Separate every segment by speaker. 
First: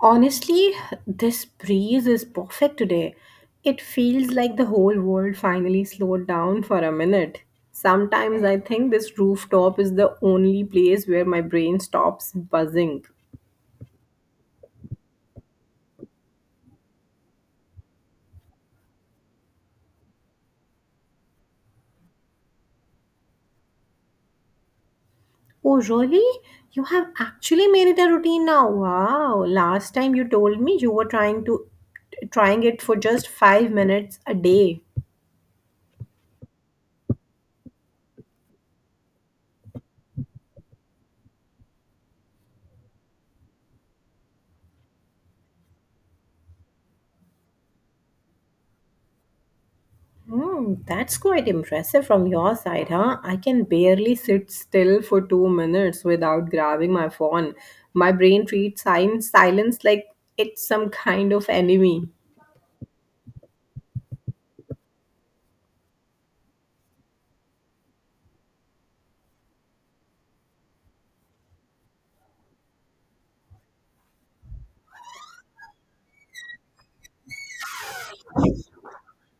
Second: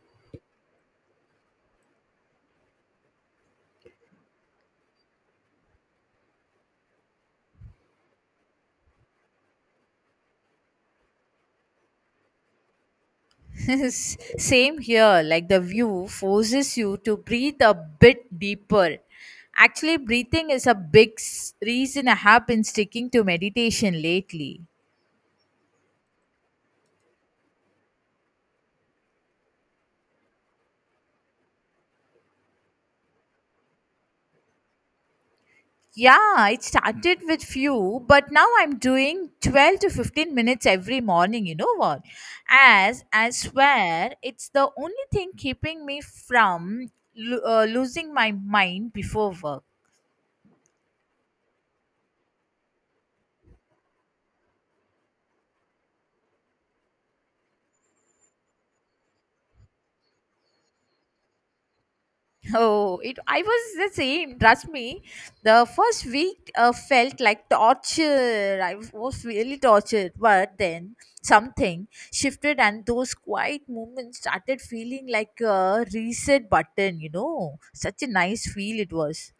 Speaker 1: Honestly, this breeze is perfect today. It feels like the whole world finally slowed down for a minute. Sometimes I think this rooftop is the only place where my brain stops buzzing.
Speaker 2: Same here, like the view forces you to breathe a bit deeper. Actually, breathing is a big reason I have been sticking to meditation lately.
Speaker 1: Oh, really? You have actually made it a routine now. Wow. Last time you told me you were trying it for just 5 minutes a day.
Speaker 2: Yeah, it started with few, but now I'm doing 12 to 15 minutes every morning, you know what? As I swear, it's the only thing keeping me from losing my mind before work.
Speaker 1: Hmm, that's quite impressive from your side, huh? I can barely sit still for 2 minutes without grabbing my phone. My brain treats silence like it's some kind of enemy.
Speaker 2: Oh, it, I was the same. Trust me, the first week felt like torture. I was really tortured, but then something shifted, and those quiet moments started feeling like a reset button. Such a nice feel it was.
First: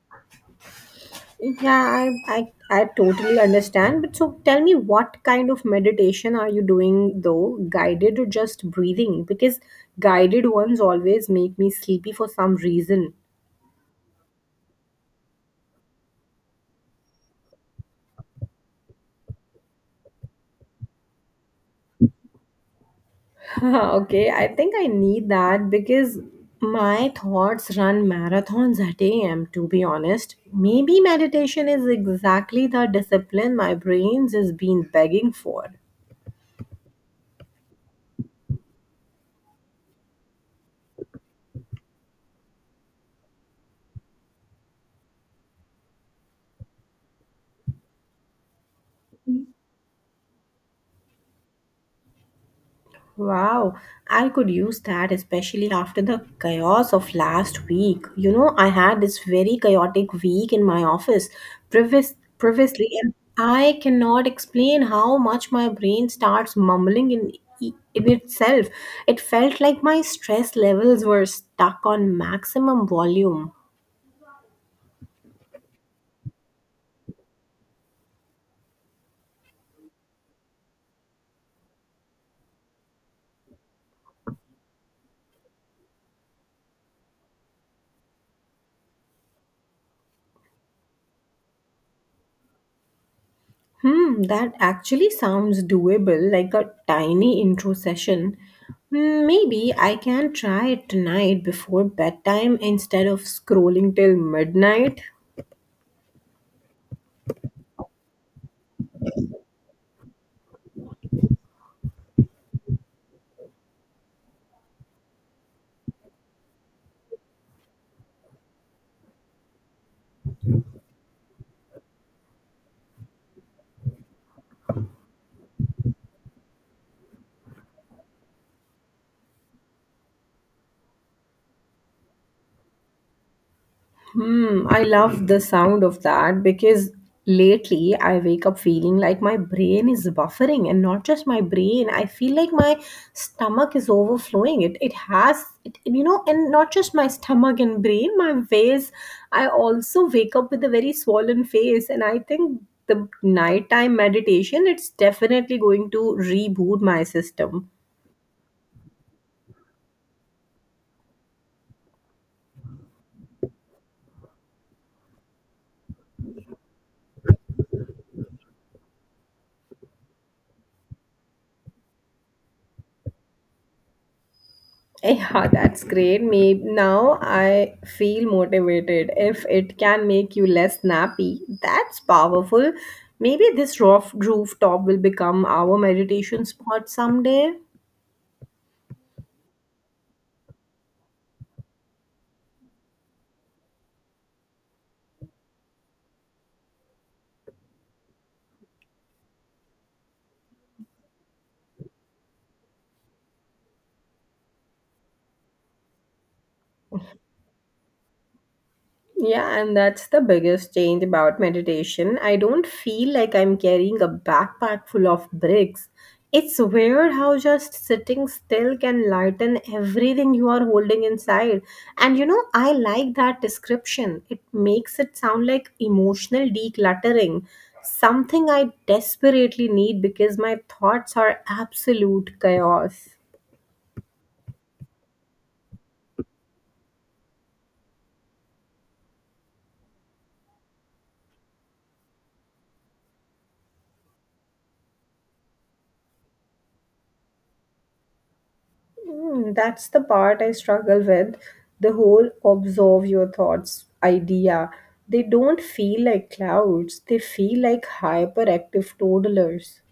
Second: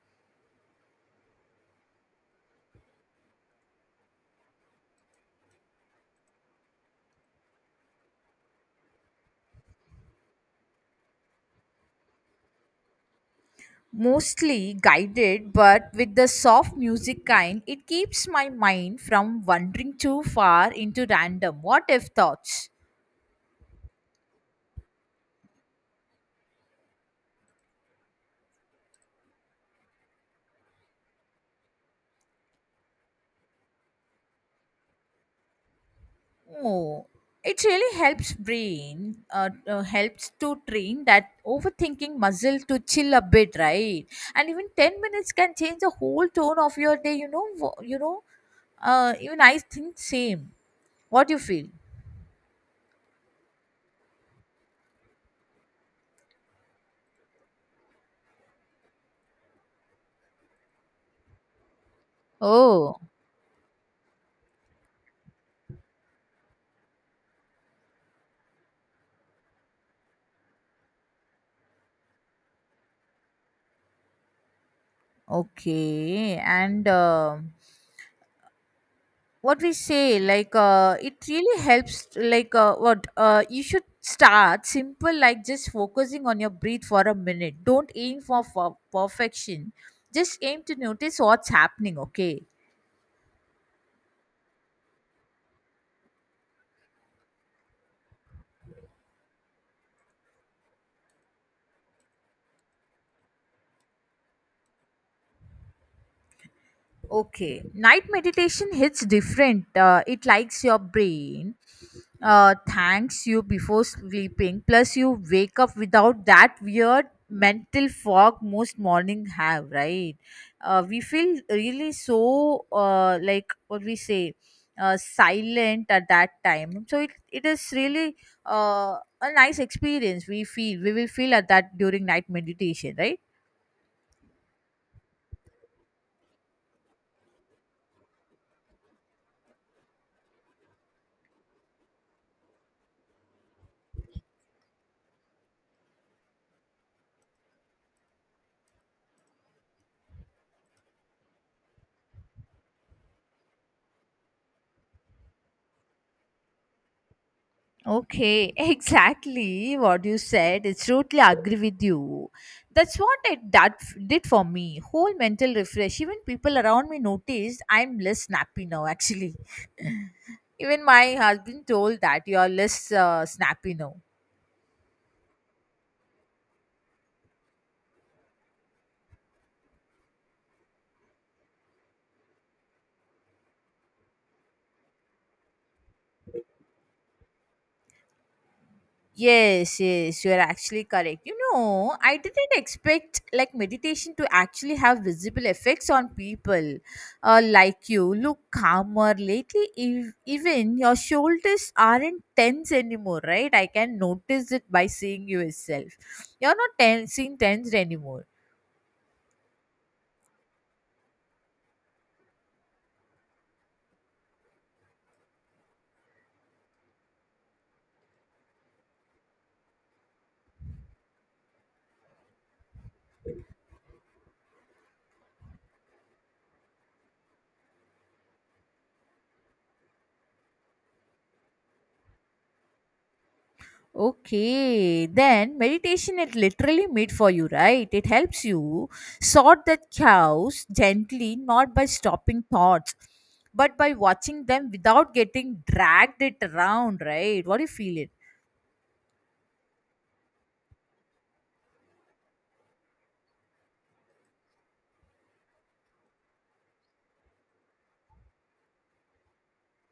Speaker 1: Yeah, I totally understand. But so tell me, what kind of meditation are you doing though? Guided or just breathing? Because guided ones always make me sleepy for some reason.
Speaker 2: Mostly guided, but with the soft music kind, it keeps my mind from wandering too far into random what if thoughts.
Speaker 1: Okay, I think I need that because my thoughts run marathons at AM, to be honest. Maybe meditation is exactly the discipline my brains has been begging for.
Speaker 2: Oh, it really helps brain, helps to train that overthinking muscle to chill a bit, right? And even 10 minutes can change the whole tone of your day, even I think same. What do you feel?
Speaker 1: Wow, I could use that especially after the chaos of last week. You know, I had this very chaotic week in my office previously,
Speaker 2: Oh,
Speaker 1: and I cannot explain how much my brain starts mumbling in itself. It felt like my stress levels were stuck on maximum volume.
Speaker 2: okay. And what we say like it really helps like what you should start simple like just focusing on your breath for a minute, don't aim for perfection, just aim to notice what's happening. Okay
Speaker 1: Hmm, that actually sounds doable, like a tiny intro session. Hmm, maybe I can try it tonight before bedtime instead of scrolling till midnight.
Speaker 2: Okay, night meditation hits different. It likes your brain, thanks you before sleeping. Plus, you wake up without that weird mental fog most morning have. Right? We feel really so like what we say, silent at that time. So it is really uh, a nice experience. We will feel at that during night meditation, right?
Speaker 1: Hmm, I love the sound of that because lately I wake up feeling like my brain is buffering and not just my brain. I feel like my stomach is overflowing. It has it, you know, and not just my stomach and brain, my face. I also wake up with a very swollen face and I think the nighttime meditation it's definitely going to reboot my system.
Speaker 2: Okay, exactly what you said. It's totally agree with you. That's what it that did for me. Whole mental refresh. Even people around me noticed I'm less snappy now. Actually, even my husband told that you are less snappy now.
Speaker 1: Yeah, that's great. Maybe now I feel motivated. If it can make you less snappy, that's powerful. Maybe this rooftop will become our meditation spot someday.
Speaker 2: Yes, you are actually correct. You know, I didn't expect like meditation to actually have visible effects on people like you. Look calmer lately. Even your shoulders aren't tense anymore, right? I can notice it by seeing you itself. You're not seeing tense anymore.
Speaker 1: Yeah, and that's the biggest change about meditation. I don't feel like I'm carrying a backpack full of bricks. It's weird how just sitting still can lighten everything you are holding inside. And you know, I like that description. It makes it sound like emotional decluttering, something I desperately need because my thoughts are absolute chaos.
Speaker 2: Okay, then meditation it literally made for you, right? It helps you sort the chaos gently, not by stopping thoughts, but by watching them without getting dragged it around, right? What do you feel it?
Speaker 1: Hmm, that's the part I struggle with. The whole observe your thoughts idea. They don't feel like clouds, they feel like hyperactive toddlers.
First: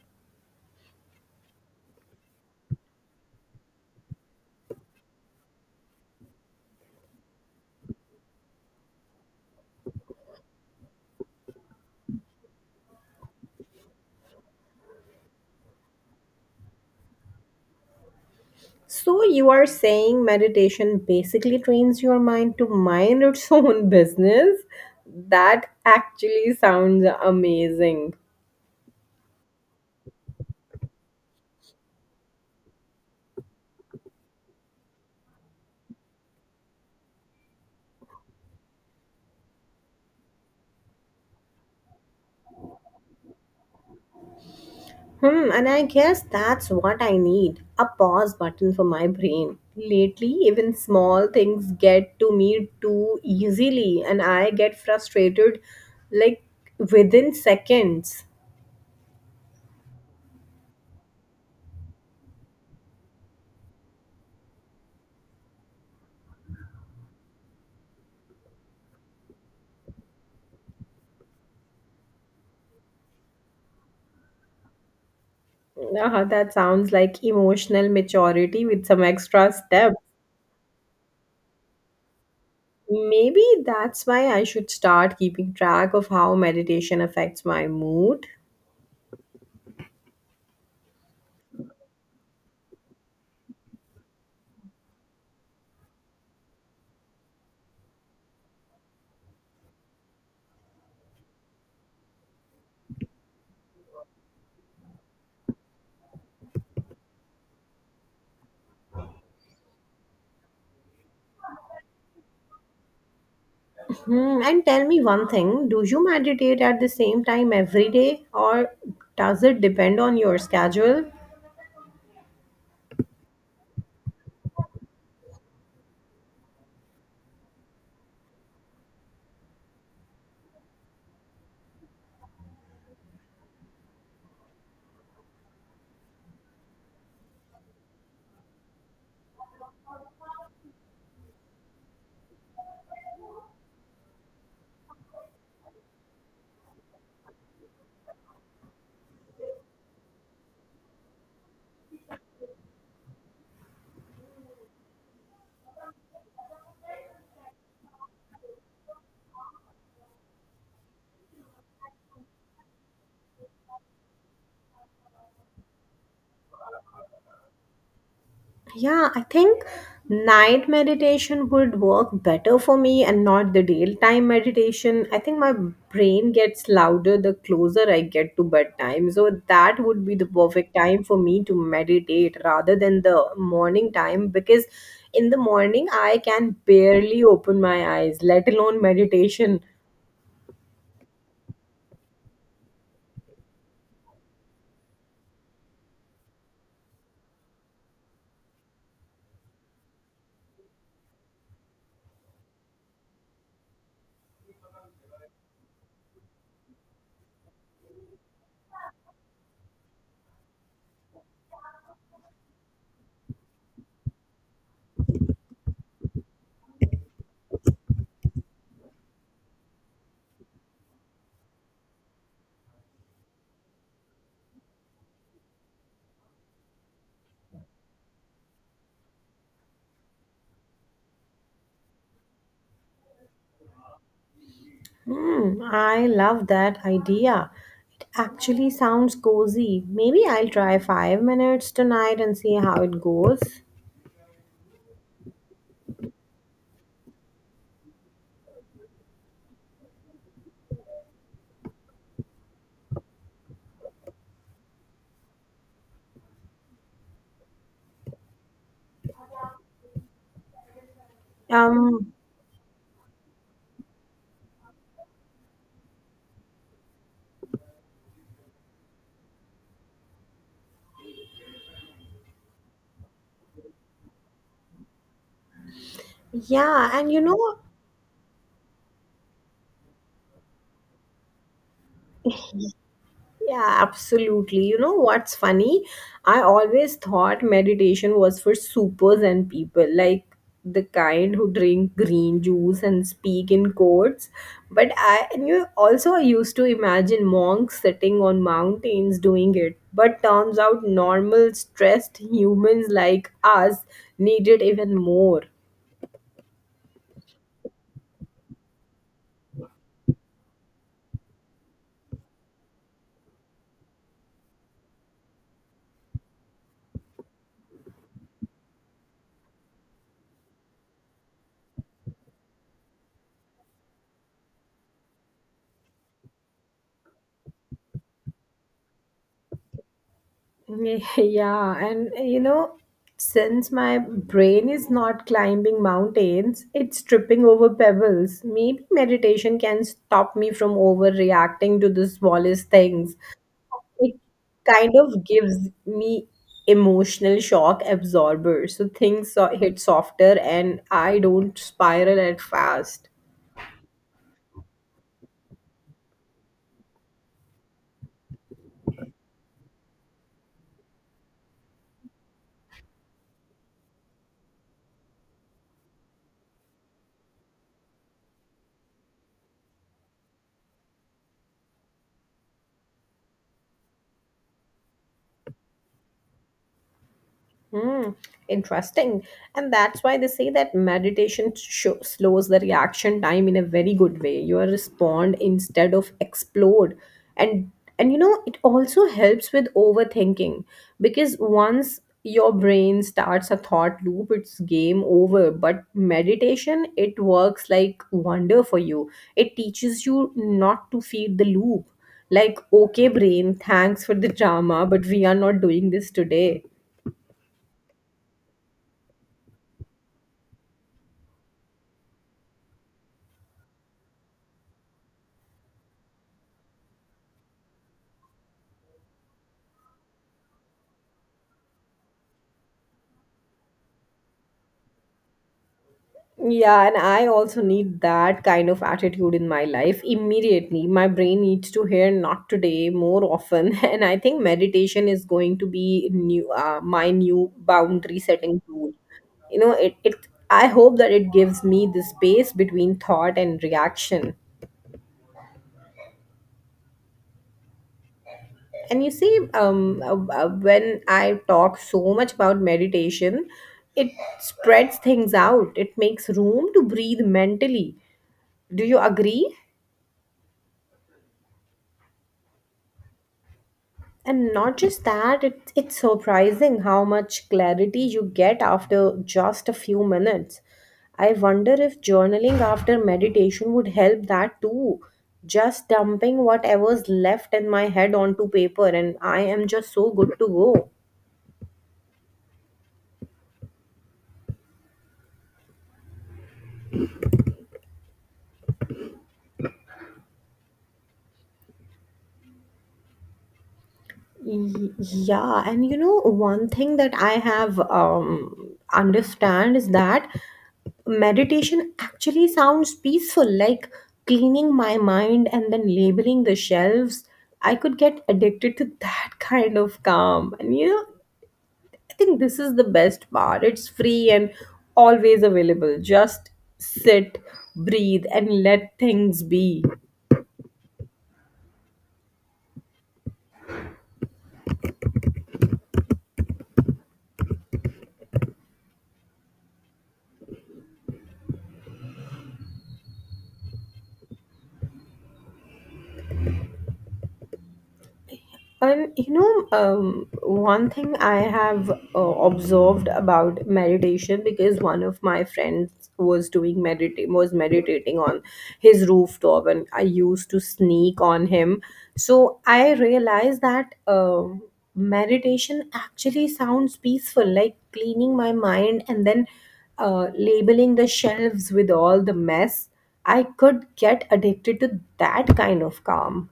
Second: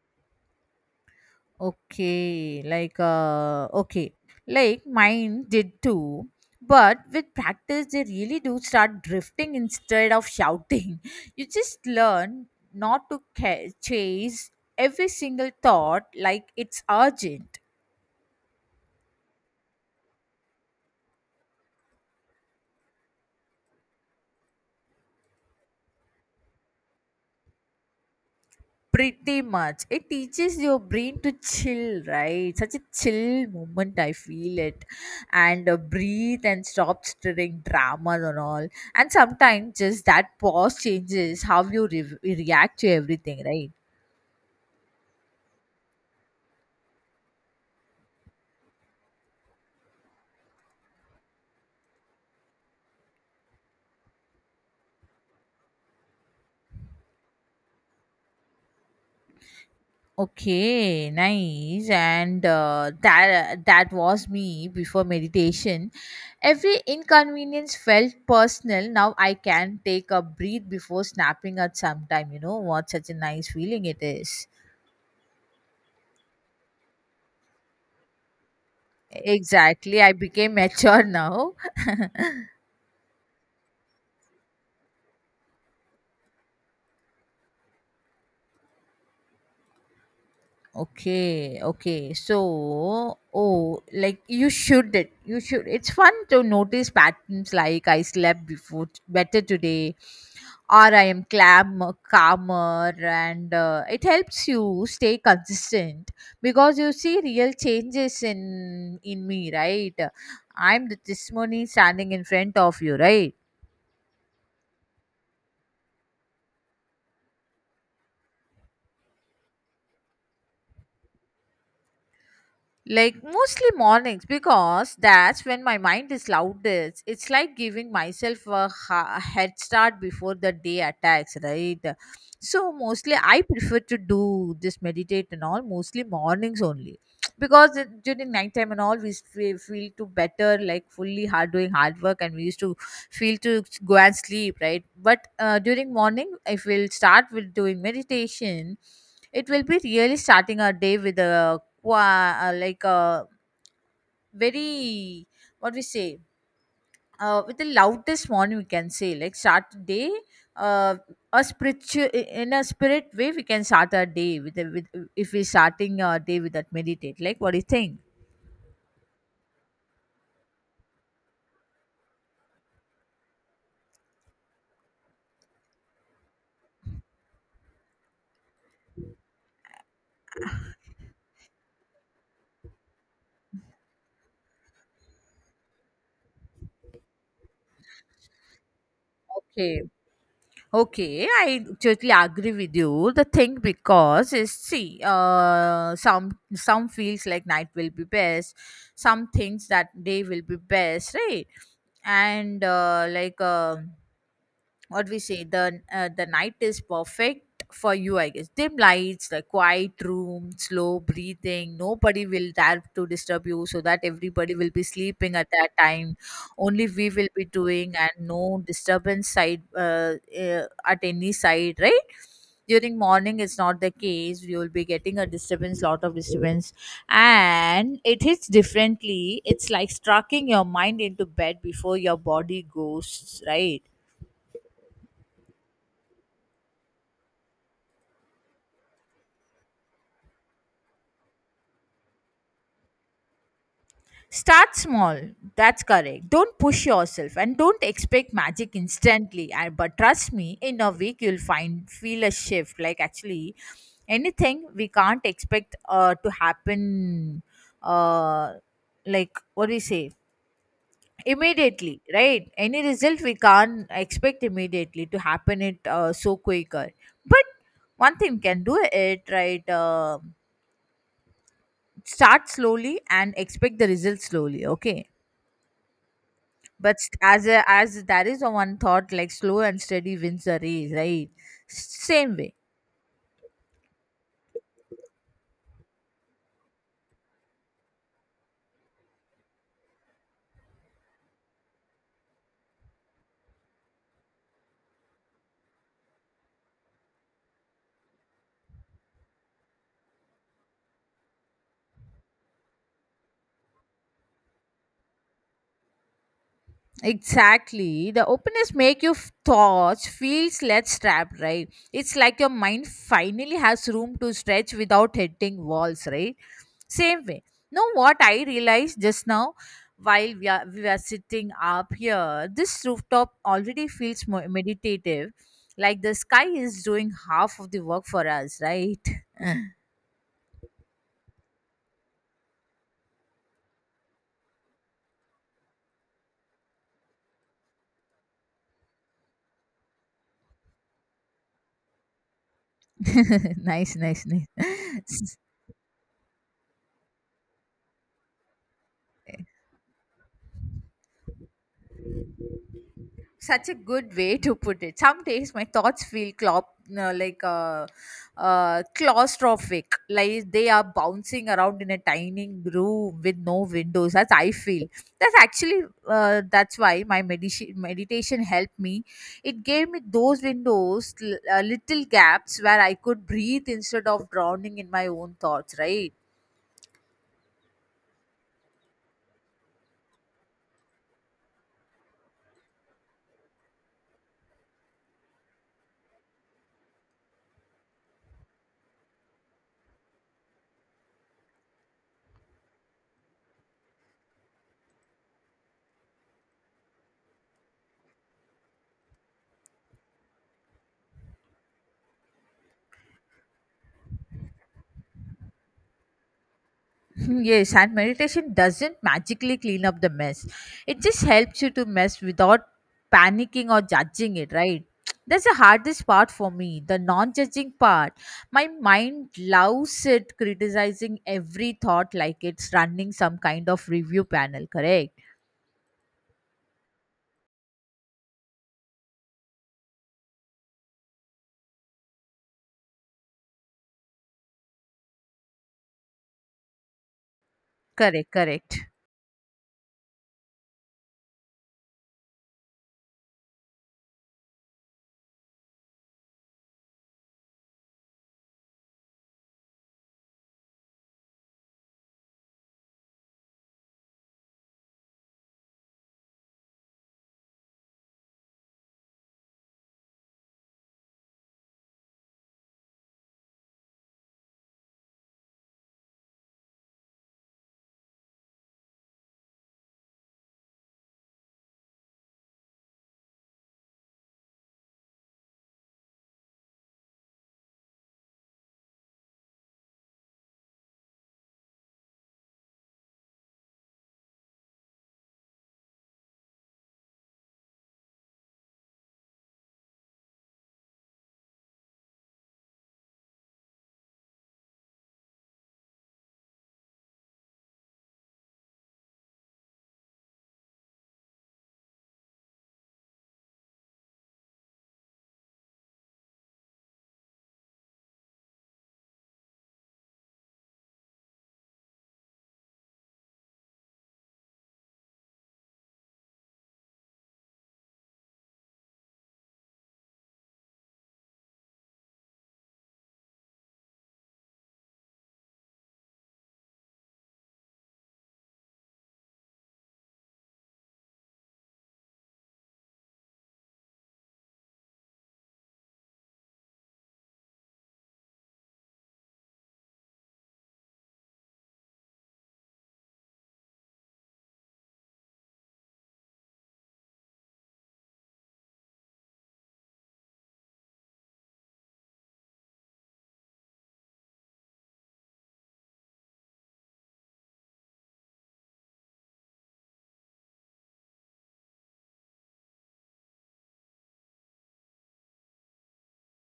Speaker 2: Okay. Like mine did too. But with practice they really do start drifting instead of shouting. You just learn not to chase every single thought like it's urgent.
Speaker 1: So, you are saying meditation basically trains your mind to mind its own business? That actually sounds amazing.
Speaker 2: Pretty much. It teaches your brain to chill, right? Such a chill moment, I feel it. And breathe and stop stirring dramas and all. And sometimes just that pause changes how you react to everything, right?
Speaker 1: Hmm, and I guess that's what I need, a pause button for my brain. Lately, even small things get to me too easily, and I get frustrated like within seconds.
Speaker 2: Okay, nice. And that was me before meditation. Every inconvenience felt personal. Now I can take a breath before snapping at sometime. You know what? Such a nice feeling it is.
Speaker 1: Ah, that sounds like emotional maturity with some extra steps.
Speaker 2: Exactly, I became mature now.
Speaker 1: Maybe that's why I should start keeping track of how meditation affects my mood.
Speaker 2: Okay. So, oh, like you should it. You should. It's fun to notice patterns like I slept better today, or I am clam calmer, and it helps you stay consistent because you see real changes in me, right? I'm the testimony standing in front of you, right?
Speaker 1: Hmm, and tell me one thing, do you meditate at the same time every day or does it depend on your schedule?
Speaker 2: Like mostly mornings because that's when my mind is loudest. It's like giving myself a head start before the day attacks, right? So mostly I prefer to do this meditate and all mostly mornings only because during nighttime and all we feel to better like fully hard doing hard work and we used to feel to go and sleep, right? But during morning if we'll start with doing meditation, it will be really starting our day with a wa- uh, like uh, very what we say with the loudest morning we can say like start the day uh, a spiritual in a spirit way we can start our day with, a, with if we're starting our day with that meditate, like what do you think?
Speaker 1: Yeah, I think night meditation would work better for me and not the daytime meditation. I think my brain gets louder the closer I get to bedtime. So that would be the perfect time for me to meditate rather than the morning time because in the morning I can barely open my eyes, let alone meditation.
Speaker 2: Okay, okay, I totally agree with you. The thing because is see some feels like night will be best, some things that day will be best, right? And what we say, the night is perfect for you, I guess. Dim lights, the quiet room, slow breathing, nobody will dare to disturb you, so that everybody will be sleeping at that time, only we will be doing, and no disturbance side uh, at any side, right? During morning it's not the case, you will be getting a disturbance, lot of disturbance, and it hits differently, it's like striking your mind into bed before your body goes, right?
Speaker 1: Hmm, I love that idea. It actually sounds cozy. Maybe I'll try 5 minutes tonight and see how it goes.
Speaker 2: Start small. That's correct. Don't push yourself and don't expect magic instantly. And but trust me, in a week you'll find feel a shift. Like actually, anything we can't expect to happen. Uh, like what do you say? Immediately,
Speaker 1: Um,
Speaker 2: right? Any result we can't expect immediately to happen it so quicker. But one thing can do it, right. Start slowly and expect the result slowly. Okay, but
Speaker 1: yeah, and you
Speaker 2: as
Speaker 1: know,
Speaker 2: a, as there is a one thought like slow and steady wins the race, right? Same way.
Speaker 1: yeah, absolutely. You know what's funny? I always thought meditation was for supers and people, like the kind who drink green juice and speak in codes. But I and you also, I used to imagine monks sitting on mountains doing it. But turns out normal stressed humans like us need it even more.
Speaker 2: Exactly, the openness make your thoughts feels less trapped, right? It's like your mind finally has room to stretch without hitting walls, right? Same way. Know what I realized just now, while we are sitting up here, this rooftop already feels more meditative, like the sky is doing half of the work for us, right?
Speaker 1: Yeah, and you know, since my brain is not climbing mountains, it's tripping over pebbles. Maybe meditation can stop me from overreacting to the smallest things.
Speaker 2: Nice,
Speaker 1: It
Speaker 2: nice, nice.
Speaker 1: kind of
Speaker 2: S-
Speaker 1: gives me emotional shock absorber, so things hit softer and I don't spiral at fast.
Speaker 2: Such a good way to put it. Some days my thoughts feel clop, no, like claustrophic, like they are bouncing around in a tiny room with no windows. That's I feel. That's actually that's why my meditation helped me. It gave me those windows, little gaps where I could breathe instead of drowning in my own thoughts. Right.
Speaker 1: Hmm, interesting. And that's why they say that meditation sho slows the reaction time in a very good way. You are respond instead of explode. And and you know, it also helps with overthinking because once your brain starts a thought loop, it's game over. But meditation, it works like wonder for you. It teaches you not to feed the loop. Like, okay, brain, thanks for the drama, but we are not doing this today.
Speaker 2: Yes, and meditation doesn't magically clean up the mess. It just helps you to mess without panicking or judging it, right? That's the hardest part for me, the non judging part. My mind loves it criticizing every thought like it's running some kind of review panel, correct?
Speaker 1: Yeah, and I also need that kind of attitude in my life immediately. My brain needs to hear not today more often. And I think meditation is going to be new my new boundary
Speaker 2: Correct,
Speaker 1: setting
Speaker 2: correct.
Speaker 1: tool. You know, it, I hope that it gives me the space between thought and reaction. And you see, when I talk so much about meditation, it spreads things out. It makes room to breathe mentally. Do you agree? And not just that, it's surprising how much clarity you get after just a few minutes. I wonder if journaling after meditation would help that too. Just dumping whatever's left in my head onto paper, and I am just so good to go. Yeah, and you know, one thing that I have understand is that meditation actually sounds peaceful, like cleaning my mind and then labeling the shelves. I could get addicted to that kind of calm. And you know, I think this is the best part. It's free and always available. Just sit, breathe, and let things be. And you know, one thing I have observed about meditation because one of my friends was doing meditate was meditating on his rooftop, and I used to sneak on him. So I realized that meditation actually sounds peaceful, like cleaning my mind and then labeling the shelves with all the mess. I could get addicted to that kind of calm.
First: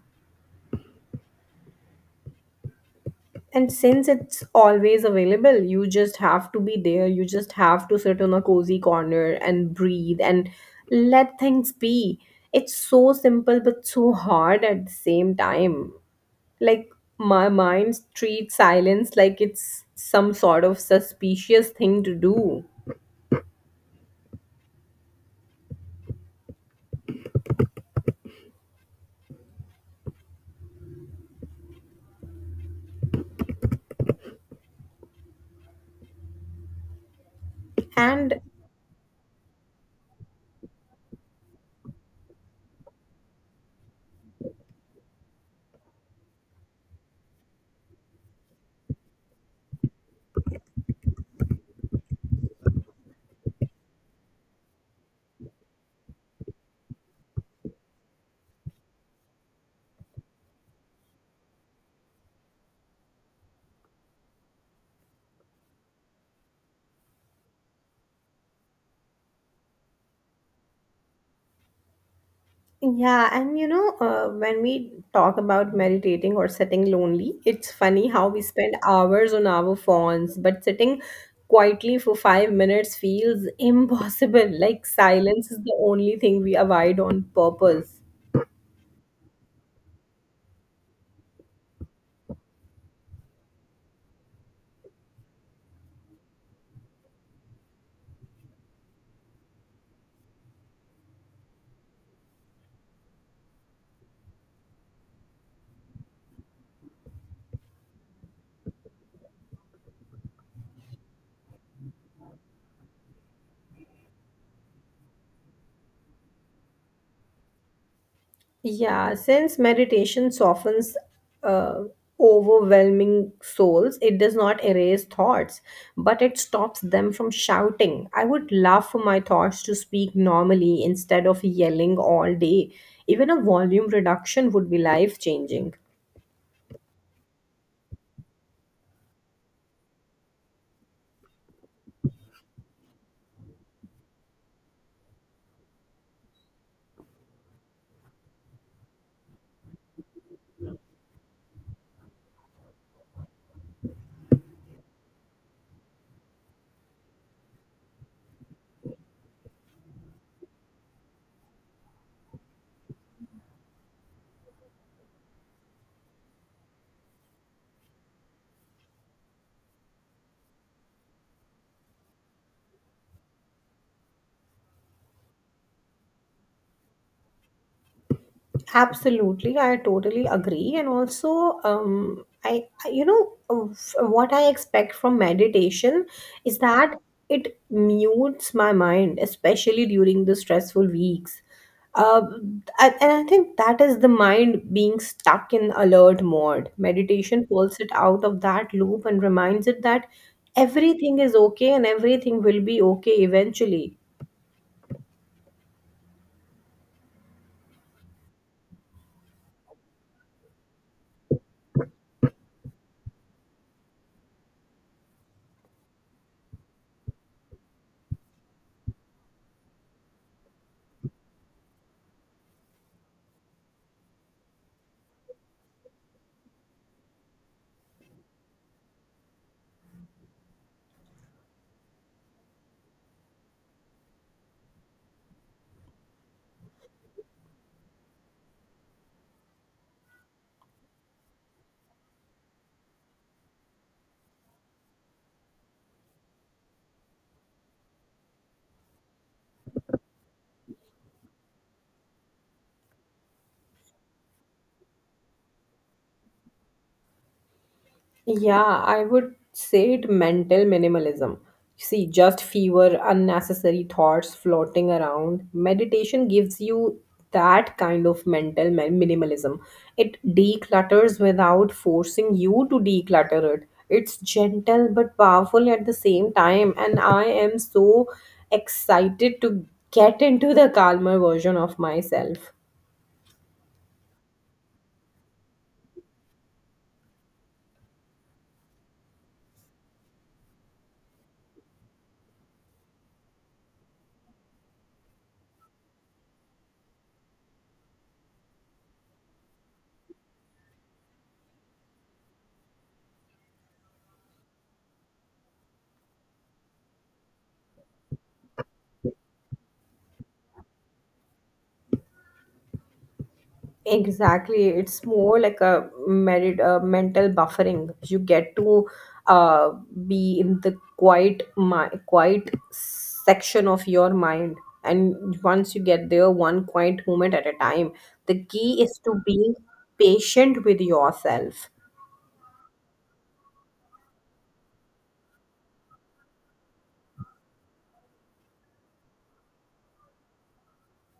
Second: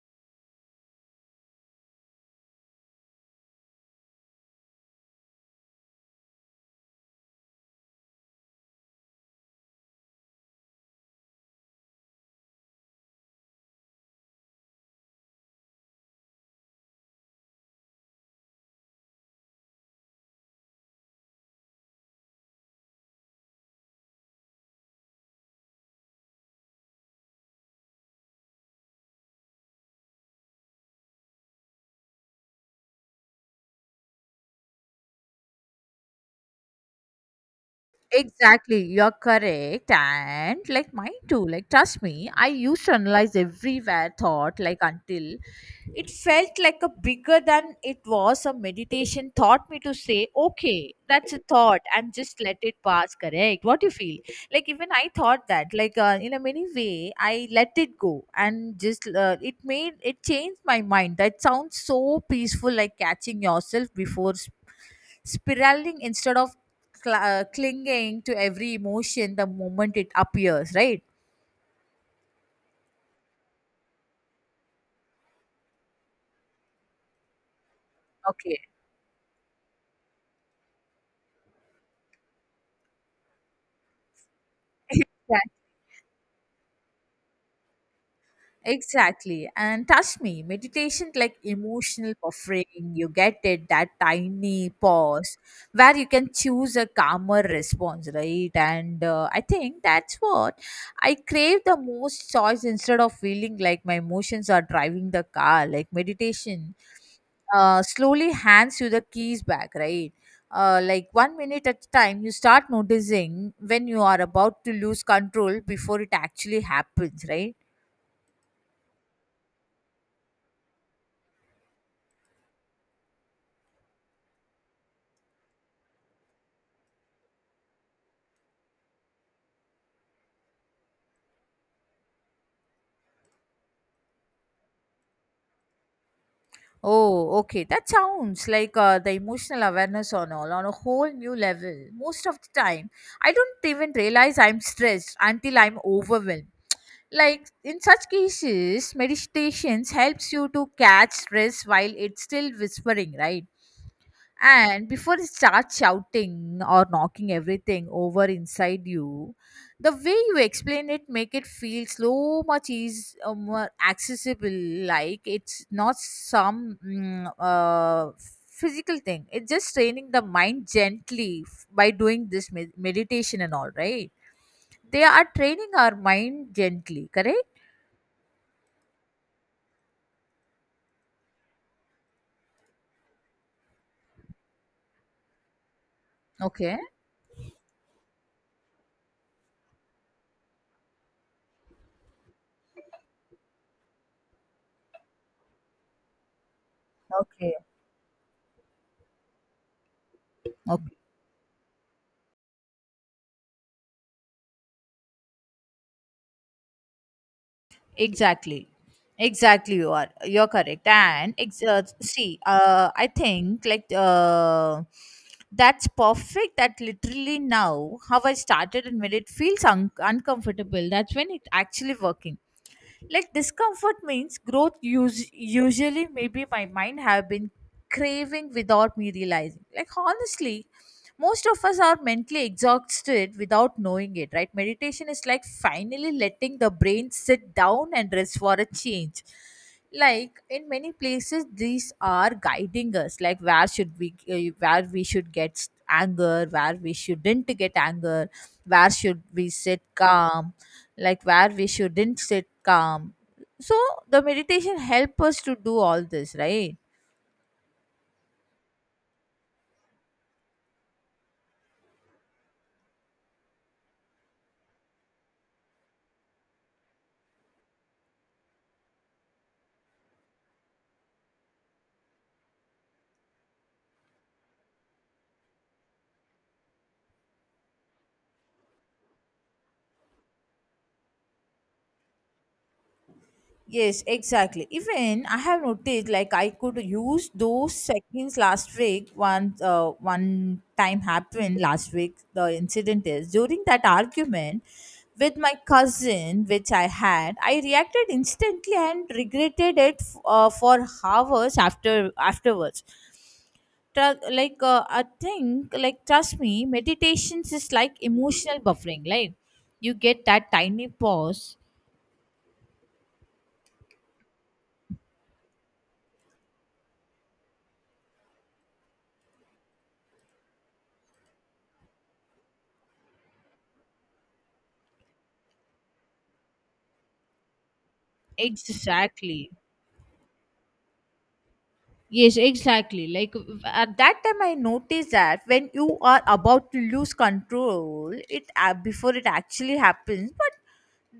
Speaker 1: And since it's always available, you just have to be there. You just have to sit on a cozy corner and breathe and let things be. It's so simple but so hard at the same time. Like, my mind treats silence like it's some sort of suspicious thing to do. And
Speaker 2: Exactly, you're correct. And like mine too, like trust me, I used to analyze everywhere thought, like until it felt like a bigger than it was a meditation taught me to say, okay, that's a thought and just let it pass, correct? What you feel? Like even I thought that, like in a many way, I let it go and just it made it changed my mind. That sounds so peaceful, like catching yourself before spiraling instead of clinging to every emotion the moment it appears, right?
Speaker 1: yeah, and you know, when we talk about meditating or sitting lonely, it's funny how we
Speaker 2: Okay.
Speaker 1: spend hours on our phones, but sitting quietly for 5 minutes feels impossible. Like silence
Speaker 2: Exactly.
Speaker 1: is the only thing we avoid on purpose.
Speaker 2: Exactly. And trust me, meditation like emotional buffering, you get it, that tiny pause where you can choose a calmer response, right? And I think that's what I crave the most, choice instead of feeling like my emotions are driving the car. Like meditation slowly hands you the keys back, right? Like 1 minute at a time, you start noticing when you are about to lose control before it actually happens, right?
Speaker 1: Yeah, since meditation softens uh, overwhelming souls, it does not erase thoughts, but it stops them from shouting. I would love for my thoughts to speak normally instead of yelling all day. Even a volume reduction would be life changing.
Speaker 2: Oh, okay. That sounds like the emotional awareness on all on a whole new level. Most of the time, I don't even realize I'm stressed until I'm overwhelmed. Like in such cases, meditations helps you to catch stress while it's still whispering, right? And before it starts shouting or knocking everything over inside you, the way you explain it make it feel so much is more accessible. Like it's not some physical thing. It's just training the mind gently by doing this meditation and all. Right? They are training our mind gently. Correct?
Speaker 1: Absolutely, I totally agree. And also, I you know, what I expect from meditation is
Speaker 2: Okay.
Speaker 1: that it mutes my mind, especially during the stressful weeks. Uh, and I think that is the mind being stuck in alert mode. Meditation pulls it out of that loop and reminds it that
Speaker 2: Okay.
Speaker 1: everything is okay and everything will be okay eventually.
Speaker 2: Exactly. Exactly, you are. You're correct. And see, I think that's perfect. That literally now how I started and made it feels uncomfortable. That's when it actually working, like discomfort means growth, usually maybe my mind have been craving without me realizing. Like honestly, most of us are mentally exhausted without knowing it, right? Meditation is like finally letting the brain sit down and rest for a change. Like in many places these are guiding us like where should we where we should get anger, where we shouldn't get anger, where should we sit calm, like where we shouldn't sit calm. So the meditation help us to do all this, right?
Speaker 1: Yeah, I would say it mental minimalism. See, just fewer unnecessary thoughts floating around. Meditation gives you that kind of mental minimalism. It declutters without forcing you to declutter it. It's gentle but powerful at the same time, and I am so excited to get into the calmer version of myself.
Speaker 2: Yes, exactly. Even I have noticed like I could use those seconds last week. Once one time happened last week. The incident is during that argument with my cousin, which I had. I reacted instantly and regretted it for hours afterwards. Tru- like I think like Trust me, meditations is like emotional buffering, like you get that tiny pause,
Speaker 1: Exactly. It's more like a mental buffering. You get to uh, be in the quiet, quiet section of your mind. And once you get there, one quiet moment at a time. The key is to
Speaker 2: exactly.
Speaker 1: be patient with yourself.
Speaker 2: Yes, exactly, like at that time I noticed that when you are about to lose control, it before it actually happens. But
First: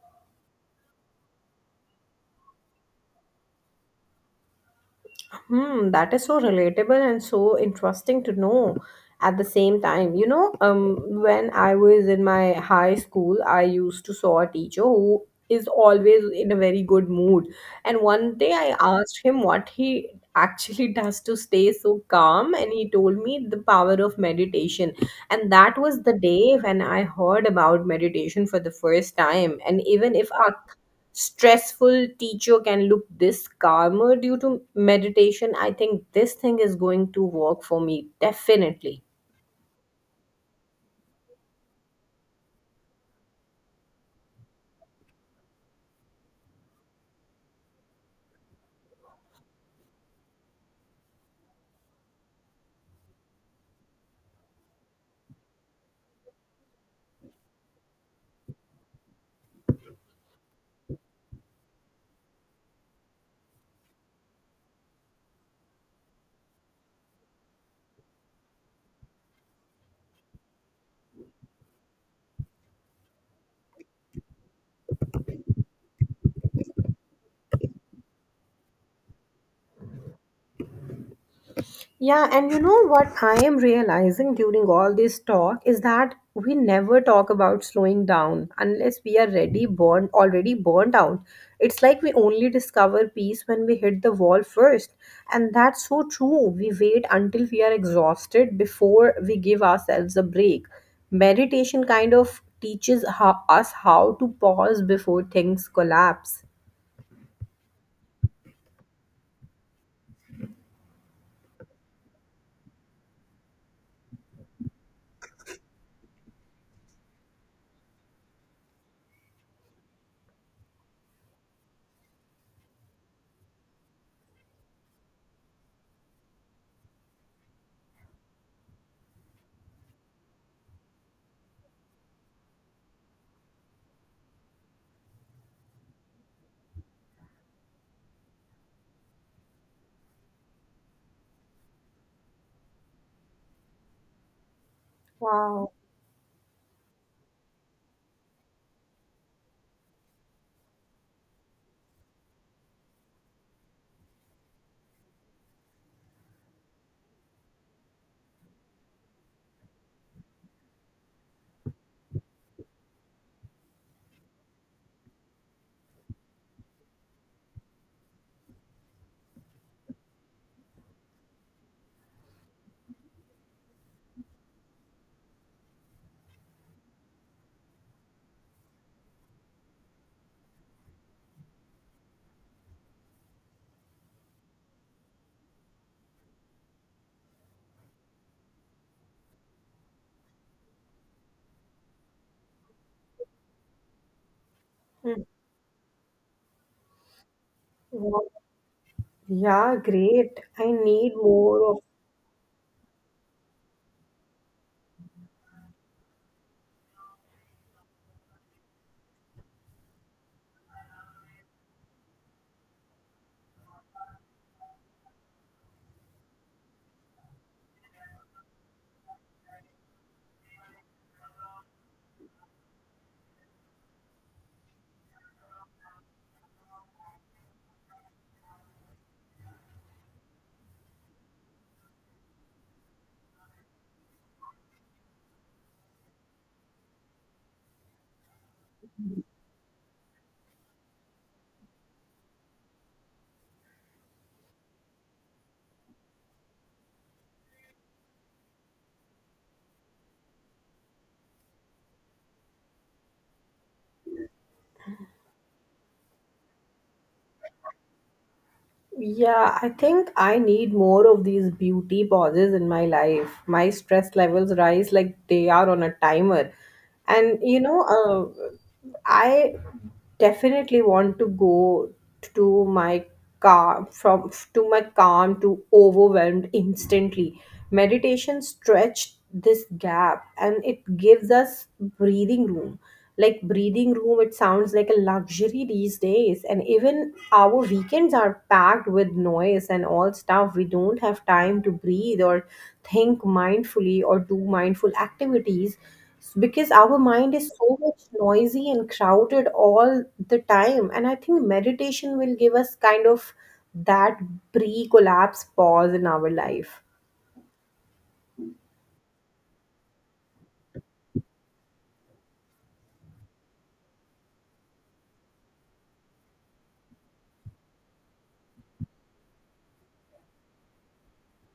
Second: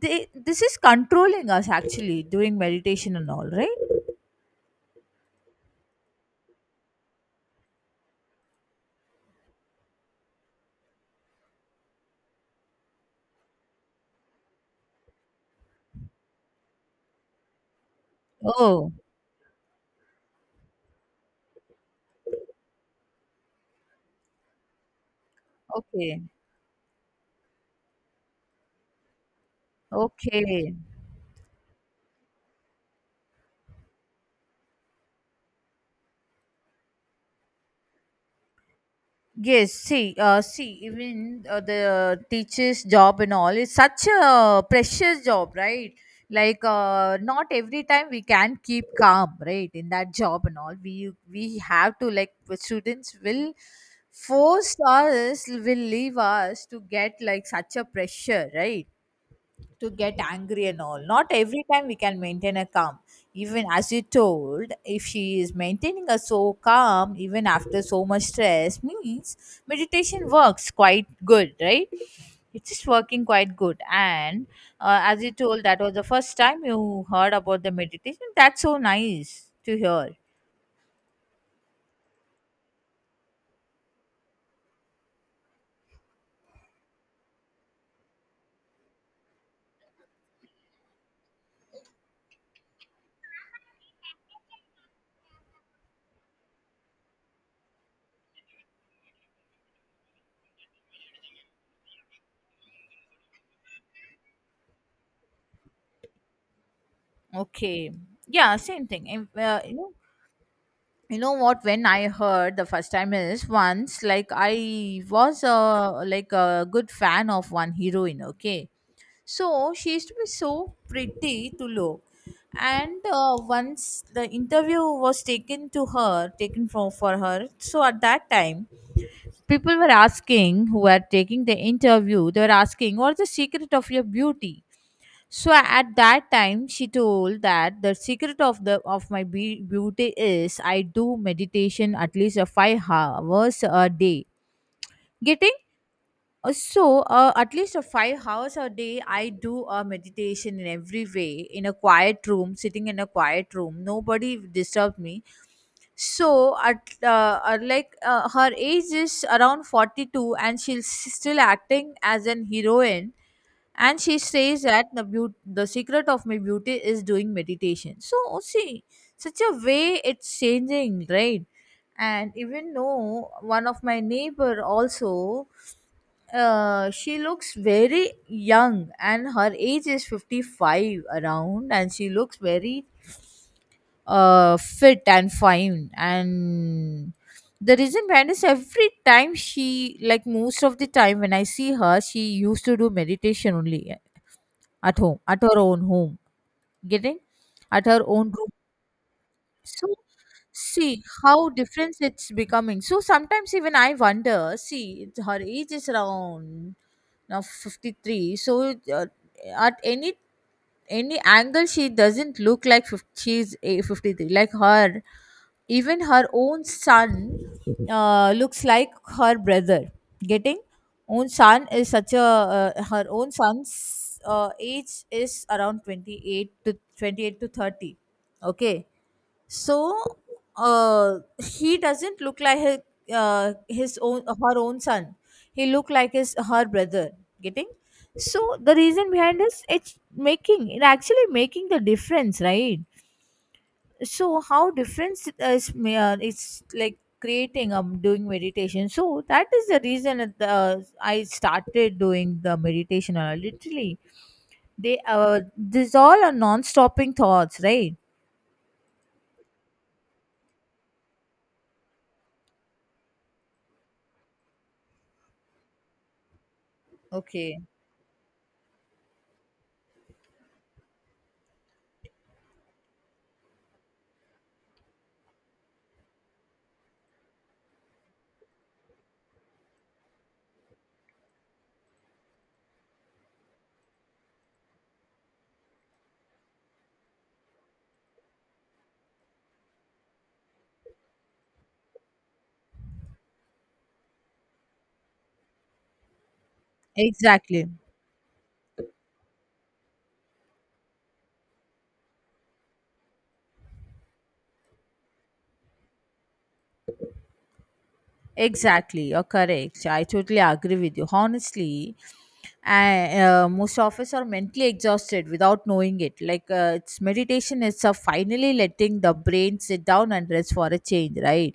Speaker 2: this is controlling us actually during meditation and all, right?
Speaker 1: Hmm, that is so relatable and so interesting to know at the same time. You know, when I was in my high school, I used to saw a teacher who is always in a very good mood. And one day I
Speaker 2: Oh,
Speaker 1: asked him what he actually does to stay so calm, and he told me the power of meditation. And that was the
Speaker 2: okay.
Speaker 1: day when I heard about meditation for the first time. And even if I
Speaker 2: Okay.
Speaker 1: stressful teacher can look this calmer due to meditation, I think this thing is going to work for me definitely.
Speaker 2: Yes, see, see, even the teacher's job and all is such a precious job, right? Like, not every time we can keep calm, right? In that job and all, we have to, like, the students will force us, will leave us to get like such a pressure, right? To get angry and all. Not every time we can maintain a calm. Even as you told, if she is maintaining a so calm even after so much stress, means meditation works quite good, right? It's just working quite good. And as you told, that was the first time you heard about the meditation. That's so nice to hear.
Speaker 1: Yeah, and you know what I am realizing during all this talk is that we never talk about slowing down unless we are ready born already burnt out. It's like we only discover peace when we hit the wall first. And that's so true. We wait until we are exhausted before we give ourselves a break. Meditation kind of teaches us how to pause before things collapse.
Speaker 2: Okay. Yeah, same thing. And, you know what, when I heard the first time is, once, like, I was a, like, a good fan of one heroine. Okay, so she used to be so pretty to look. And once the interview was taken to her, taken for her, so at that time people were asking, who were taking the interview, they were asking, what's the secret of your beauty? So at that time, she told that the secret of the of my beauty is I do meditation at least a 5 hours a day. Getting.
Speaker 1: Wow.
Speaker 2: So at least a 5 hours a day, I do a meditation in every way, in a quiet room, sitting in a quiet room. Nobody disturbed me. So at like her age is around 42, and she's still acting as an heroine, and she says that the the secret of my beauty is doing meditation. So see, such a way it's changing, right? And even though one of my neighbor also, she looks very young and her age is 55 around, and she looks very fit and fine. And the reason behind is every time she, like most of the time when I see her, she used to do meditation only at home,
Speaker 1: Mm.
Speaker 2: at her own home. Getting. At her
Speaker 1: Wow.
Speaker 2: own room.
Speaker 1: Yeah,
Speaker 2: So,
Speaker 1: great. I
Speaker 2: see
Speaker 1: need
Speaker 2: how
Speaker 1: more of
Speaker 2: different it's becoming. So, sometimes even I wonder, see, her age is around now 53. So, at any angle she doesn't look like 50, she's a 53, like her. Even her own son looks like her brother. Getting. Own son is such a her own son's age is around 28 to 30. Okay. So he doesn't look like his own her own son, he look like his her brother. Getting. So the reason behind this, it's making, it actually making the difference, right? So how difference is, it's like creating, doing meditation. So that is the reason that I started doing the meditation, literally. They these all are non-stopping thoughts, right?
Speaker 1: yeah, I think I need more of these beauty pauses in my life. My stress levels rise like they are on a timer. And
Speaker 2: Okay,
Speaker 1: you know, I definitely want to go to my calm to overwhelmed instantly. Meditation stretched this gap and it gives us breathing room, like breathing room, it sounds like a luxury these days, and even our weekends are packed with noise and all stuff. We don't have time to breathe or think mindfully or do mindful activities because our mind is
Speaker 2: exactly.
Speaker 1: so much noisy and crowded all the time, and I think meditation will give us kind of that pre collapse pause in our life.
Speaker 2: Exactly, you're correct. I totally agree with you. Honestly, most of us are mentally exhausted without knowing it. Like it's meditation is a finally letting the brain sit down and rest for a change, right?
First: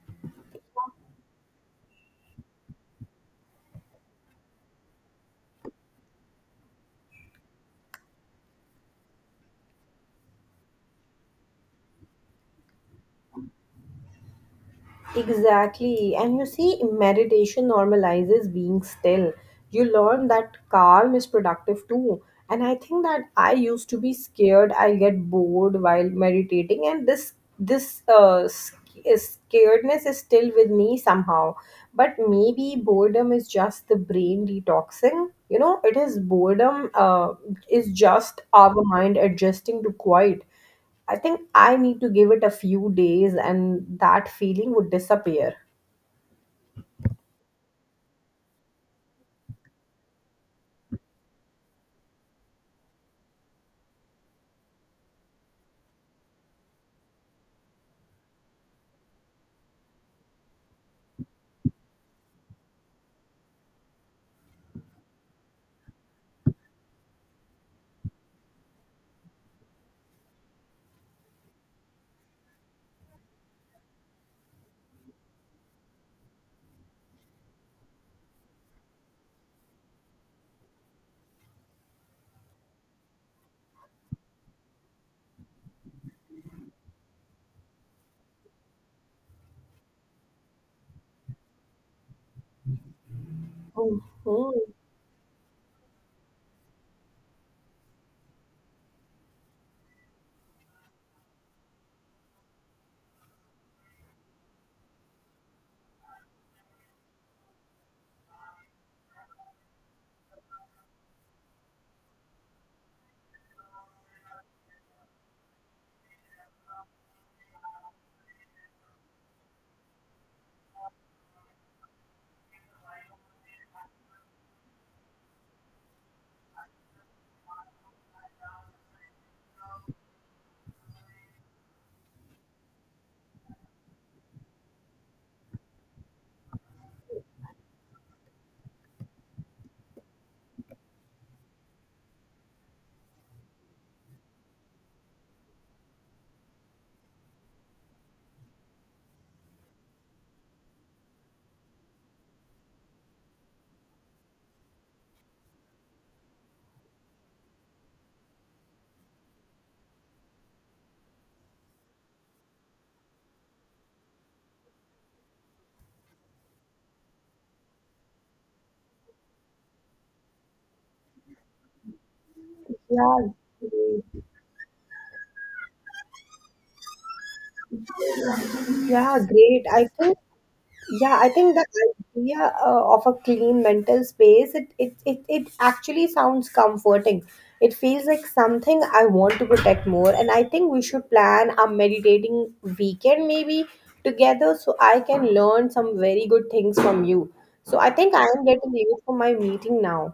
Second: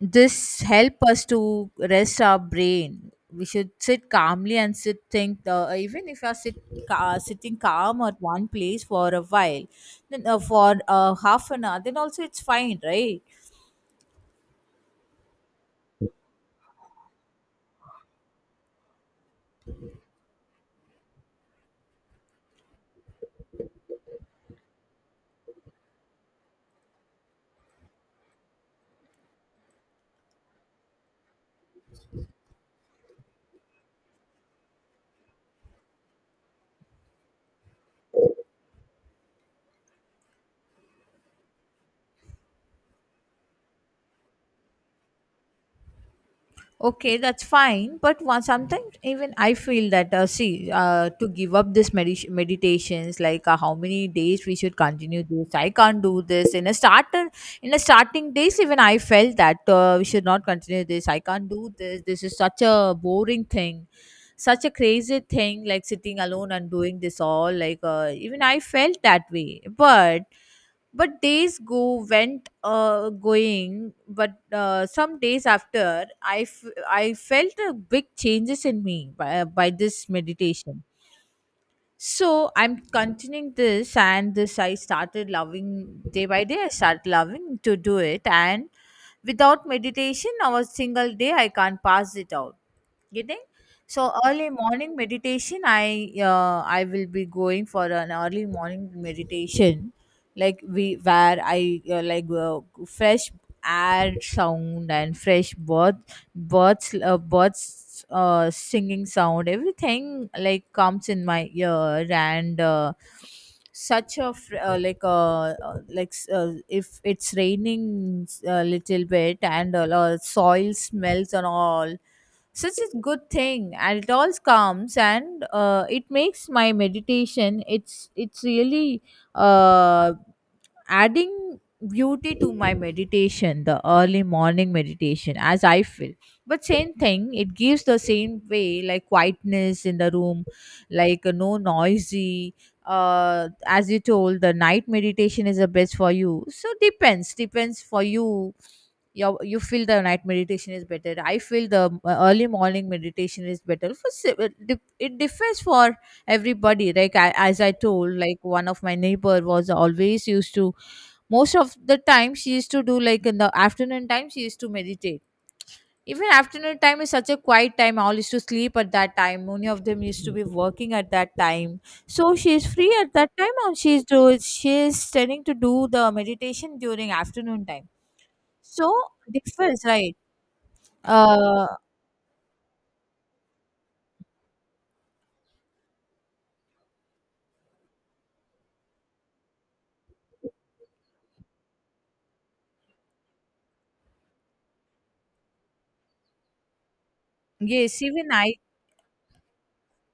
Speaker 2: This help us to rest our brain. We should sit calmly and sit think. Even if you are sitting calm at one place for a while, then for half an hour, then also it's fine, right?
Speaker 1: Exactly. And you see, meditation normalizes being still. You learn that calm is productive too. And I think that I used to be scared I'll get bored while meditating, and this this uh, sc- scaredness is still with me somehow. But maybe boredom is just the brain detoxing. You know, it is boredom is just our mind adjusting to quiet. I think I need to give it a few days and that feeling would disappear.
Speaker 2: Okay, that's fine. But one, sometimes even I feel that, see, to give up this meditations, like, how many days we should continue this. I can't do this. In a starter, in a starting days, even I felt that we should not continue this. I can't do this. This is such a boring thing, such a crazy thing, like sitting alone and doing this all. Like even I felt that way. But days go went going, but some days after I I felt a big changes in me by this meditation. So I'm continuing this, and this I started loving day by day, I started loving to do it. And without meditation or a single day I can't pass it out. Getting.
Speaker 1: Mhm.
Speaker 2: So early morning meditation, I will be going for an early morning meditation, like we where I like fresh air sound and fresh birds singing sound, everything, like comes in my ear. And such a if it's raining a little bit, and soil smells and all, such a good thing, it all calms. And it makes my meditation, it's really uh, adding beauty to my meditation, the early morning meditation, as I feel. But same thing, it gives the same way, like quietness in the room, like no noisy. As you told, the night meditation is the best for you, so depends, depends for you. Your, you feel the night meditation is better, I feel the early morning meditation is better, for it differs for everybody. Like I, as I told, like one of my neighbor was always used to, most of the time she used to do, like, in the afternoon time she used to meditate. Even afternoon time is such a quiet time, all used to sleep at that time, many of them used to be working at that time. So she is free at
Speaker 1: Yeah,
Speaker 2: that time, and she is
Speaker 1: great.
Speaker 2: do, she is tending to do the meditation during afternoon time. So
Speaker 1: Yeah, great.
Speaker 2: differs, right?
Speaker 1: Yeah, I think the
Speaker 2: uh
Speaker 1: idea of a clean mental space, it actually sounds comforting. It feels like something I want to protect more. And I think we should plan a meditating weekend maybe together so I can learn some very good things from you. So I
Speaker 2: yes,
Speaker 1: think I
Speaker 2: even
Speaker 1: am
Speaker 2: I.
Speaker 1: getting ready for my meeting now.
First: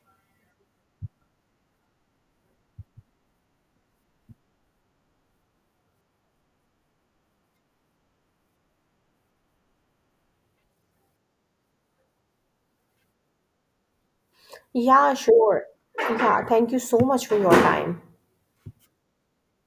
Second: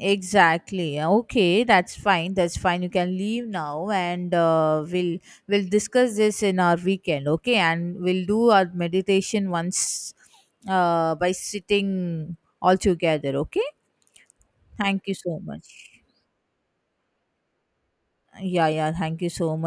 Speaker 2: Exactly. Okay, that's fine. That's fine. You can leave now, and we'll discuss this in our weekend. Okay, and we'll do our meditation once, by sitting all together. Okay. Thank
Speaker 1: Yeah,
Speaker 2: you so
Speaker 1: sure.
Speaker 2: much.
Speaker 1: Yeah, thank you so much for your time.
Speaker 2: Yeah, yeah. Thank you so much.